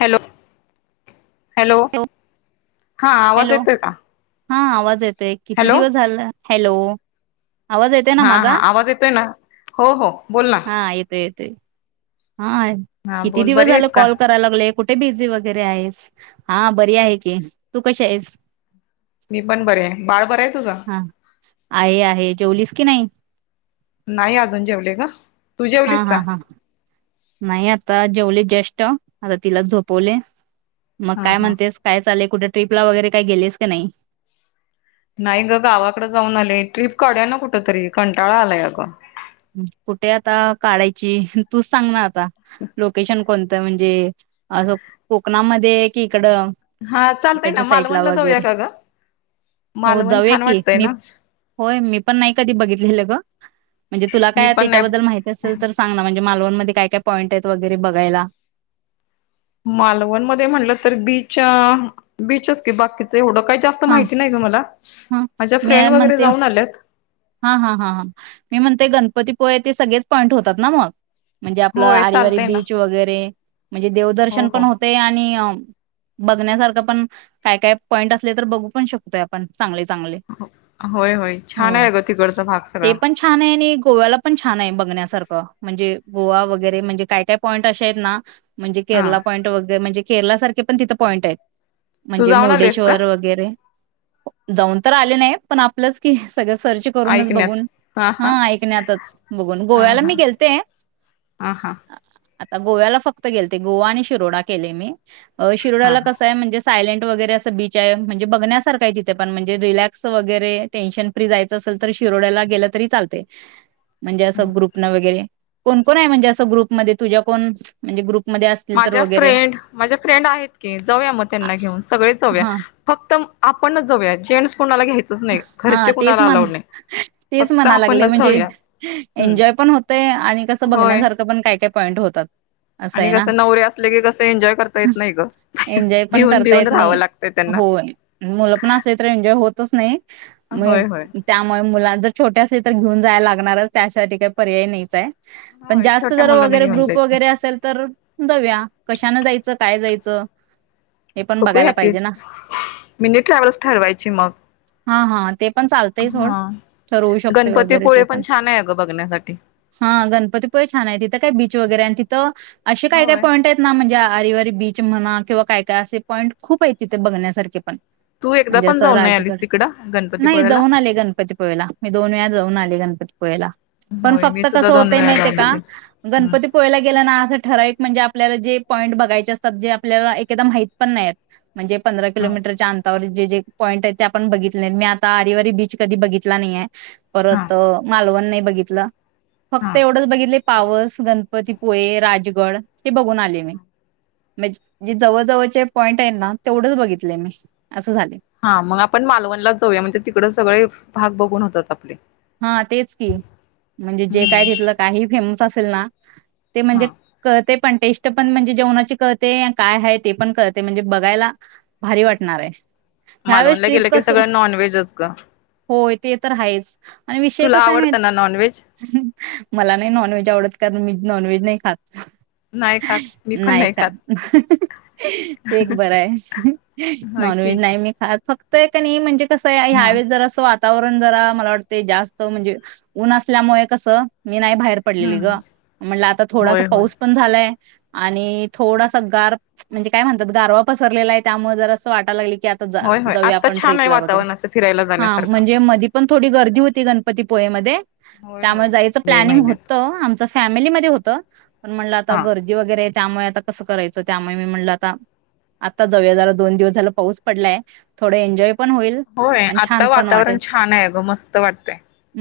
Hello. Hello, हा आवाज hello येतोय का? हा आवाज येत ते किती हॅलो दिवस झाल हॅलो. आवाज येतोय ना हा माझा हा आवाज येतोय ना, हो हो बोल ना. ते. हा हा किती बोल दिवस बरी झाले आहेस का कॉल कराय लागले? कुठे बीझी वगैरे आहेस हा बरी आहे की तू कशी आहेस? मी पण बरे आहे बाळ बरं आहे तुझं? हा आहे आहे जेवलीस की नाही. नाही अजून जेवले का तू हा जेवलीस हा का? हा नाही आता जेवले जस्ट आता तिला झोपवले. मग हा काय हा म्हणतेस काय चालू कुठे ट्रिपला वगैरे काही गेलेस की नाही? नाही ग गावाकड जाऊन आले ट्रिप काढूया ना कुठ तरी कंटाळा आलाय ग. कुठे आता काढायची तूच सांग ना आता लोकेशन कोण त म्हणजे असं कोकणामध्ये की इड हा चालतय ना इकडच्या साईटला मालवणला जाऊया वगैरे का ग हो मालवण जाऊ छान की वाटतय मी ना होय मी पण नाही कधी बघितलेलं ग. म्हणजे तु मी काय पण त्याच्याबद्दल नाही माहिती असेल तर सांग ना मालवण मध्ये काय काय पाईंट वगैरे बघायला. मालवण मध्ये म्हटलं तर बीच बीचच की बाकीच एवढं काही जास्त हा माहिती नाही त मला हा माझ्या मी फ्रेंड वगैरे म्हणते जाऊन आल्यात हा हा हा हां मी म्हणते गणपतीपुळे ते सगळेच पॉईंट होतात ना मग म्हणजे आपलं होय आरे वारे चालतय ना बीच वगैरे म्हणजे हो देवदर्शन हो पण होते आणि बघण्यासारखं पण काय काय पॉइंट असले तर बघू पण शकतोय आपण चांगले चांगले हो होय होय छान आहे ग तिकडचा भाग ते सगळा पण छान आहे आणि गोव्याला पण छान आहे बघण्यासार ख म्हणजे गोवा वगैरे म्हणजे काय काय पॉईंट असे आहेत ना म्हणजे हा केरला पाँइंट वग म्हणजे केरला सारखे पण तिथे पॉईंट आहेत तू म्हणजे जाऊन आलेस का मुर्डेश्वर वगैरे जाऊन तर आले नाही पण आपलंच की सगळं ब हा ऐकण्यातच हा गोव्याला मी हा गेलेथे हा हा गोव्याला फक्त गेलते गोवा आणि शिरोडा केलय मी अ हा शिरोड्याला हा कसं आहे म्हणजे सायलेंट वगैरे असं बीच म्हणे बघण्यासारखंआहे तिथे पण रिलॅक्स वगैरे टेन्शन फ्री जायचं अस शिरोड्याला गे तरी चालते. म्हणजे असं ग्रुप ला वगैरे कोण कोण हाय म्हणजे असं ग्रुपमध्ये तुझ्या कोण म्हणजे ग्रुप माझ्या फ्रेंड माझ्या फ्रेंड आहेत की, जाऊया म आ- त्यांना घेऊन सगळेच जाऊया हा फक्त आपणच जाऊया जेंट्स कुणाला घ्यायचंच नाही हा घरचे तेच कुणाला मन अलाउड नाही तेच फक्त म्हणा लागले आपणच म्हणजे जाऊया एन्जॉय हम्म पण होतय आणि कसं होय बघण्यासारखं पण काय काय पॉईंट होतात असं आणि आहे ना. कसं नवरे असले की कसं एन्जॉय करता येत नाही ग, एन्जॉय पण भिऊून करता भिऊून येत राहावं नाही. लागत त्यांना तस नाही होय मग होय त्यामुळे मुलां जर छोट्या असलीत तर घेऊन जायला लागणारच, त्यासाठी काय पर्याय नाहीच हाय. पण होय जास्त छोट्या जरा मुलांना वगैरे घेऊन ग्रुप जायचं वगैरे असेल तर जाऊया. कशानं जायचं? काय जायचं? हे पण बघूया बघायला की, पाहिजे ना मिनी ट्रॅव्हल्स ठरवायची मग हा हा ते पण चालतय सोड हा तर ठरवू शकतोय वगैरे ते गणपतीपुळे पण छान आहे अगं बघण्यासाठी हा गणपतीपुळे छान आहे, तिथं काय बीच वगैरे तिथं अशे काय काय होय पॉईंट आहेत ना म्हणजा आरीवारी बीच म्हणा किंवा काय काय असे पॉईंट खूप आहे तिथे बघण्यासारखे पण तू एकदा म्हणजे पण असं जाऊन नाही राजगड आलीस तिकड? नाही जाऊन आले गणपतीपुळेला, मी दोन वेळा जाऊन आले गन [unintelligible] पुळेला पण होय मी फक्त कस सुद्धा दोन होत वेळा माहित आहे जाऊन का? आले हम्म गणपती पोळ्याला गेलं ना अस ठरावीक म्हणजे आ आपल्याला जे पॉईंट बघायचे असतात, जे आपल्याला एक एकदा माहित पण नाही आहेत. म्हणजे पंधरा हा किलोमीटरच्या अंतावरील जे जे पॉईंट आहेत त्या पण बघितलेत मी आता आरिवारी बीच कधी बघितला नाहीेये. हा परत मालवण नाही बघित ला फक्त हा एवढंच बघितले पावस, गणपतीपुळे, राजगड हे बघून आलीये मी म्हणजे जे जवळ जवळचे पॉईंट आहेत ना, तेवढंच बघितलय मी असं झालय. हा मग आपण मालवणलाच जाऊया म्हणजे, तिकडं सगळे भाग बघून होतात आपले हा तेच की म्हणजे, जे काय हम्म तिथलं काही फेम असेल ना ते म्हणजे हा क ते पण टेस्ट पण म्हणजे जेवणाची कळते काय आहे ते पण कळते म्हणजे बघायला भारी वाटणार आहे. ह्यावेेळेस मालवणला ट्रिप गेलं की कसं सगळं नॉनव्हेजच का? होय ते तर हायच आणि विषय कसा माहित ना नॉनव्हेज मला नाही नॉनव्हेज आवडत कारण मी नॉनव्हेज नइ खात. नाही खात मी पण नायी नाही खात ते एक बरये होय नॉन की व्हेज नायी मी खात. फक्त ये का नयी म्हणजे कसये हम्म ह्यावेळेस जर अस वा तववरंदरा मला वाटत ते जास्त म्हणजे ऊन असल्यामुळे कस मी नायी भाहेर पडलेली ग, हम्म म्हटल आता थोडासा होय होय पाऊस पण झालाय आणि थोडासा गार पच म्हणजे काय म्हणतात गारवा पसरलेला ये त्यामुळे जर अस वाटाय लागल क होय होय जाऊया आत्ता आपण छान ट्रिप आहे ला वगेरे, वातावरण असं फिरायला हा जाण्यासारखं. म्हणजे मधी पण थोडी गर [unintelligible] होती गणपतीपुळ्यामधे त होय आमा होय जायच मे प्लँनिंग महिन्यात होत्त आमचा फॅमिलीमधे होत पण म्हणल आता हा गर्दी वगरे त्यामुये आता कस करायच त्यामुये मी म्हणल आता आता जवूया जरा दोन दिवस झाला पाऊस पडलाय थोडं एन्जॉय पण होईल होय, आणि आता छान पण वाटेल वातावरण छान आहे अ ग मस्त वाटतय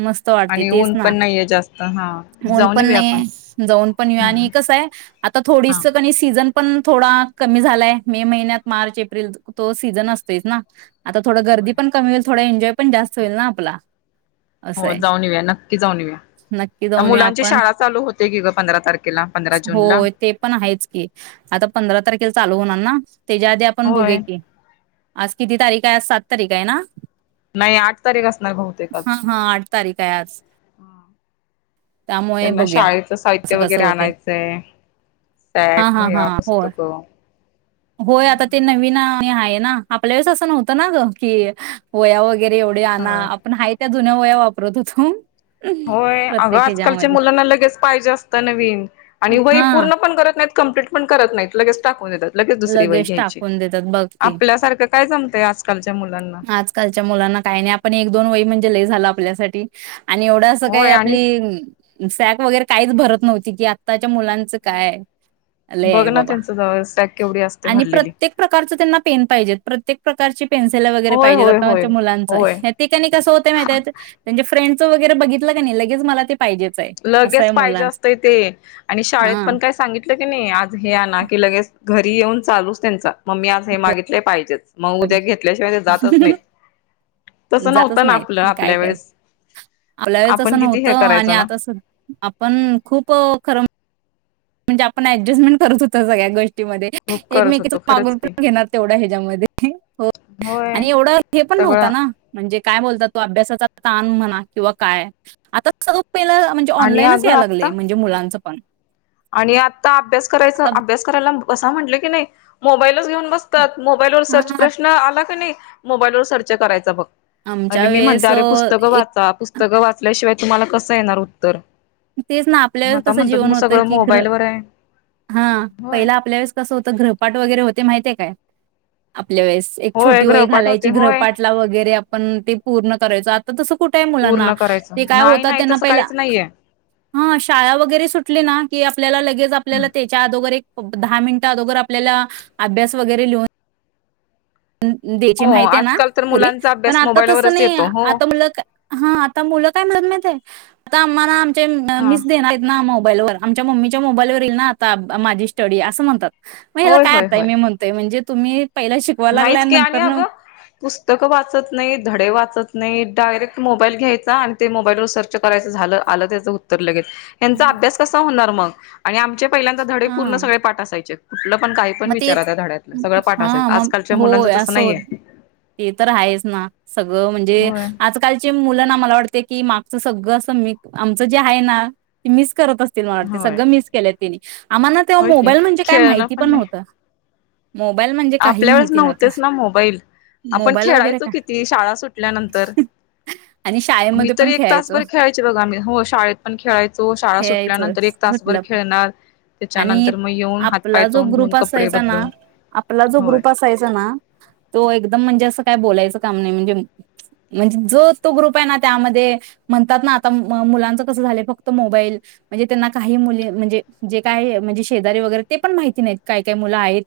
मस्त वाटते आणि तेच ऊन ना, पण नाहीये जास्त हा ऊन जाऊन पण येऊया आपण नाही, जाऊन, पण ये आणि हम्म कसं आहे आता थोडी हा सिजन पण थोडा कमी झालाय मे महिन्यात मार्च एप्रिल त तो सीझन असतोयच ना. आता थोड गर्दी होय पण होय कमी होईल थोडा एनजॉय पण जास्त होईल ना आपला. हो असये, जाऊन येऊया नक्की जाऊन येऊया नक्की जाऊन येउ मुलांची आपण, शाळा चालू होते की ग पंधरा तारखेला पंधरा जून ला हो, ते पण हायच की आता पंधरा तारखेला चालू होणार ना? त्याच्या आधी आपण बघूया होय की? आज किती तारीख आयेना, आज सात तारीख आयेना? नायी आट तारीख असत बहतेकच हा आठ तारीख आहे आज त्यामुळे त्यांना बघूया शाळेच साहित्य असं कसं वगैरे होते आणायचय हा सॅक हा हा व्हया होय पुस्तक. होय आता ते नवीन आ आहे ना? आपल्या वेळेस अस नव्हत ना की वोया वगर एवडे आणा होय आपण आहे त्यात जुन्या वया वापरात होतु होय अग आजकालच्या मुलांना लगेच पाइजे असत नवीन आणि वही हा पूर्ण पण करत नाइत कंप्लिट पण करत नाइत लगेच टाकून देतात. लगेच दुसरी वही लगेज घ्यायची टाकून देतात बघ की, आपल्यासारखं काय जमतंय आजकालच्या मुलांना आजकालच्या मुलांना कायी नयी आपण एक दोन वय म्हणजे लय झाला आपल्यासाटी. आणि एवढ अस काही होय आणि आपली सॅक वगरे काहीच भरत नव्हती की आता ताच्या मुलांच काय. लय आहे बघ ना बाबा. त्यांचं सॅक केवढी असते आणि भरलेली प्रत्येक प्रकारच त्यांना पेन पाहिजेत. प्रत्येक एक प्रकारची पेन्सिला वगैरे होय पाहिजेत होय आता होय आमच्या मुलांच होय ते कनी कस होते माहितीये त? त्यांचे फ्रेंड च वगैरे बघितलं का नाही लगेच मला ते पाहिजेच आहे असं लगेच आहे पाहिजे मुलांच असतंय ते, आणि शाळेत हा पण काय सांगितलं की नाही आज हे आना की लगेच घरी येऊन चालूच त्यांचा. मम्मी आज हे मागितले पाहिजेच. म उद्या घेतल्याशिवाय ते जातच नाहीत. तसं जातच नव्हतं ना नाहीत. आपलं काय आपल्या कर वेळेस आपल्या वेळेस आपण असं किती हे नव्हतं आणि करायचो ना आता स आपण खूप खरं म् म्हणजे, आपण ऍडजस्टमेंट करत होत सगळ्या गोष टीमध्ये खूप करत एकमेकींच होतो खरंच मागून की पण घेणार तेवढ्या ह्याच्यामध्ये हो होय आणि एवढं हे पण सगळं नव्हतं ना म्हणजे, काय बोलता तो अभ्यासाचा ताण म्हणा किंवा काय आता सग पहिल म्हणजे, आणि ऑनलाईनच अगं याय लागले आता म्हणजे मुलांचं. पण आणि आता अभ्यास करायचं आता अभ्यास करायला ब बसा म्हटलं की नाही मोबाईल लच घेऊन बसतात. मोबाईल व सर्च हां प्रश्न आला का नाही, मोबाईल वर सर्च करायचं बघ. आणि आमच्या मी म्हणते वेळेस अरे पुस्तकं एक वाचा? पुस्तकं वाचल्याशिवाय तुम्हाला कसं येणार उत्तर? तेच ना आपल्या मग वेळेस आता कसं म्हणतात मग जीवन होतं सगळं की ग्रह, मोबाईलवर आहे हां. होय पहिले आपल्या वेळेस कसं होतं ग्रहपाठ वेगरे होतेय माहितीये काय? आप आपल्या वेळेस एक होय छोटी वही ग्रहपाठ घालायची होते होय ग्रहपाटला वगैरे आप पण ते पूर्ण करायचो. आत तस कुठं आहे मुलांना? पूर्ण करायचं ते काय नाही होतं नाही त्यांना तसं पहिला काहीच नाहीये हां शाळा वगैरे सुटली ना की आपल्याला लगेच आपल्याला त्याच्या आदो वर एक प दहा मिनिट आदोगर आपल्याला अभ्यास वगरे लिहून दे द्यायची, हो माहिती आहे ना आजकाल तर पूर्वी? मुलांचा पण अभ्यास आता तसं मोबाईलवरच नाही येतो हो आता मुलं का हां आता मुलं काय म्हण माहित [unintelligible] हा मिच देणार मग मोबाईलवर आमच्या मम्मीच्या मोबाईलवर ईल ना आता माझी स्टडी असं म्हणतात. मग ह्याला होय काय होय आपाय होय मी म्हणतोय म्हणजे तुम्ही पहिल नाहीच की आलं आणि अगं पुस्तकं वाचत नाही धडे वाचत नाहीत डायरेक्ट मोबाईल घ्यायचा आणि ते मोबाईलवर सर्च करायच झालं आलं त्याचं उत्तर लगेच. यांचा अभ्यास कसा होणार मग? आणि आमचे पहिल्यांदा धडे पूर्ण हां. सगळे पाठ असायचे. कुठलं पण काही पण विचारा त्या धड्यातलं सगळं पाठ असायचं. मंग आजकालच्या मुलांचं होय तसं असं होत नाहीये ते तर आहेच ना सगळं म्हणजे होय आजकालच्या मुल ना मला वाटते की मा सगळं अस मी आमचं जे हाय ना ते मिच करत अ असेल मला वाटतंय होय सगळं मीस केलय तेनी. आमाला तेंव्हा होय की मोबाईल म्हणजे काय खेळणं माहिती पण नाही न्हव आपल्या वेळेस नव्हतं नव्हतेच ना मोबाईल आपण मोबाईल वगैरे खेळायचो काय किती शाळा सुटल्यानंतर. आणि मी शाळेमध्ये तर पण एक खेळायचो तासभर खेळायचे बघा मी हो शाळेत पण खेळायचो शाळा खेळायचं सुटल्यानंतर एक तासभर सुटलं पण खेळणार आणि त्याच्यानंतर मग येऊन हातपाय आपला जो तोंड धुवून ग्रुप कप कपडे असायचा ना बदलून आपला जो ग्रुप असायचा ना तो एकदम म्हणजे अस काय बोलायचं काम नाई म्हणजे म्हणजे जो तो ग्रुप हाय ना त्यामध्ये म्हणतात ना आता म मुलांच कसं झालंय फक्त मोबाईल म्हणजे त्यांना काही मुली म्हणजे जे काय म्हणजे शेजारी वगैरे ते पण माहिती नाहीत. काय काय मुलं आहे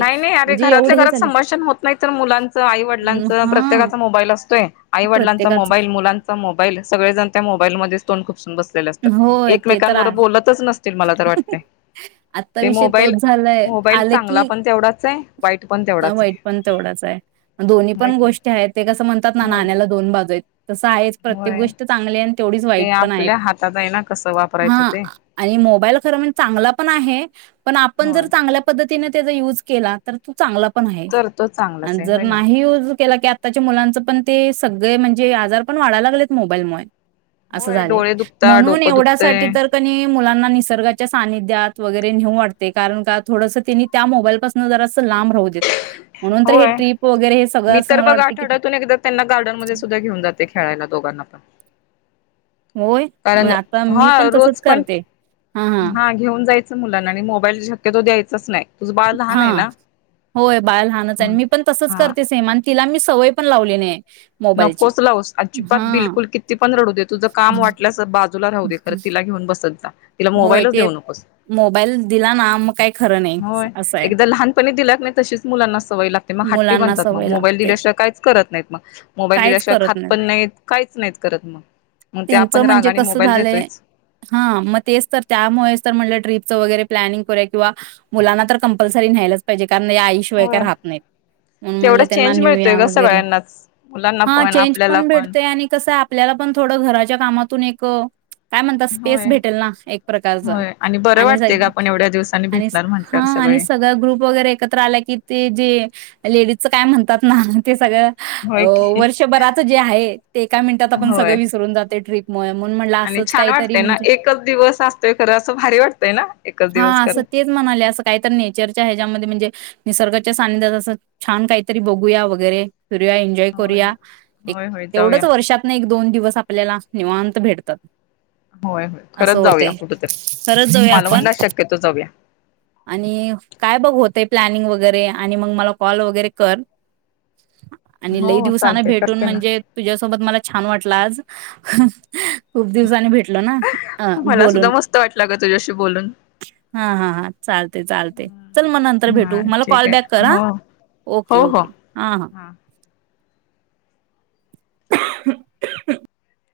नाई नाई अरे घरातल्या घरात संभाषण होत नाई तर मुलांचं आई वडिलांच हम्म, हा प्रत्येकाचा मोबाईल असतोय आई वडिलांचा प्रत्येकाच मोबाईल मुलांचा मोबाईल सगळेजण त्या मोबाईलमधेच तोंड खुपसुन बस सलेले असतात. होय ते तर एकमेकांबरो आहे बोलतच नस तिल मला तर वाटतयं. ते मोबाईल मोबाईल चांगला पण तेवढाच आहे वाईट पण अ तेवढाच वाईट आहे पण तेवढाच हाय. दोन्ही होय पण की गोष्टी आहेत ते कस म्हण असतात ना होय नाण्याला दोन बाजू [inaudible] तसं आहेच प्रत्येक होय गोष्ट चांगल्या आ ते आपल्या हातात हाय ना कसं वापरायचं हां ते. आणि मोबाईल खर म्हणज चांगला पण आहे पण आपण जर होय चांगल्या पद्ध तिनं त्याचा युज केला तर तु चांगला पण आहे तर तो चांगलाच आन आहे जर होय ना नाही युज केला कि आत्ताच्या मुलांच पण तेच सगळे म्हणजे आजार पण वाढाय लागलेत मोबाईलमुळे. असं होय झालय. डोळे दुखता म्हणून डोकं एवढ्यासाठी दुखतय तर क नई मुलांना निसर्गाच्या सानिध्यात वगैरे निहू वाटतय कारण का थोडस तेनी त्या मोबाईल पासन जरा लांब राहू देत. म्हणून तर हे होय. ट्रिप वगैरे हे सगळं मी असं तर मला बघ वाटतं की आठवड्यातून एकदा त्यांना गार्डनमध्ये सुद्धा घेऊन जाते खेळायला दोघांना. [inaudible] होय? अ कारण आता मी पण हा तसच रोज करते. हा हा. अस मुलांना आणि मोबाईल शक्यतो द्यायचाच नाय. तुझं बाळ लहान हाय हां. ना? होय, बाळ लहानच हाय आन मी पण तसच हा करते सेम आन ती तिला मी सवय पण लावली नीये. नकोच लावुस अजिबात बिलकुल किती पण रडू दे तुझं काम वाटल्यास बाजू बाजूला राहू दे, खर तिला घेऊन बसत जा तिला होय मोबाईलच ते देऊ नकोस मोबाईल दिला ना म काय होय एकदा लहानपणी दिलात नाही तशीच मुलांना सवय लागते मग हाट्टी मुलांना बनतात मग सवय मोबाईल लागते. दिल्याशिवाय काहीच करत नाहीत मग मोबाईल काहीच दिल्याशिवाय खात करत पण नाहीत काहीच नाहीत करत मग मग ते त्यांचं आपण राग म्हणजे आणि कसं मोबाईल झालंय देतोयच हां, मग तेच तर त्यामुळेच तर म्हटलं ट्रिपचं वगैरे प्लॅनिंग करूया किंवा मुलांना तर कम्पल्सरी न्यायलाच पाहिजे. कारण हे आईशिवाय काय होय राहत नाहीत, म्हणून म्हणल तेवढा त्यांना चेंज मिळतोय नेऊया ग वगैरे सगळ्यांनाच मुलांना हा पण चेंज आपल्याला पण भेटतोय आणि कस आप आपल्याला पण थोडं घराच्या कामातून एक काय म्हणतात स्पेस होय भेटल ना. एक प्रकारचा होय बरं आणि स वाटते का आपण एवढ्या दिवसांनी आणि भेटणार हा म्हटल्यावर आणि सगळे सगळ ग्रुप वगैरे एकत्र आला की ते जे लेडीजचं काय म्हणतात ना ते सगळ होय की वर्षभराच जे आहे ते एका मिनटात आपण सगळं होय विसरून जातोय ट्रीप म म्हणुन म्हटलं आणि असंच छान काहीतरी वाटतय ना म्हणजे एकच दिवस असतोय खरं असं भारी वाटतय ना एकच दिवस हां, खर असं तेच म्हणाले, असं काहीतरी नेचरच्या ह्याच्यामध्ये म्हणजे निसर्गाच्या सानिध्यात अस छान काहीतरी बघूया वगैरे, फिरुया, एन्जॉय होय करूया एक होय होय जाऊया तेवढच वर्षात एक दोन दिवस च आपल्याला निवांत भेटतात. होय होय असं खरंच जाऊया होतेय कुठ तरी खरच जाऊया मला आपण म्हणला शक्यतो जाऊया. आणि काय बघ होतय प्लॅनिंग वगैरे आणि मग मला कॉल वगैरे कर आणि लई हो दिवसान चालते भेटून करते ना. म्हणजे तुझ्यासोबत मला छान वाटलं आज हह खूप दिवसांनी भेटलो ना. अ मला सुद्धा बोलून मस्त वाटलं ग तुझ्याशी बोलून. हां हां हां चालतयं चालतयं, चल मग नंतर हा भेटू. मला ठीक कॉल आहे बॅक कर ह हो ओके हो हो ओके हां हां. हा. [unintelligible]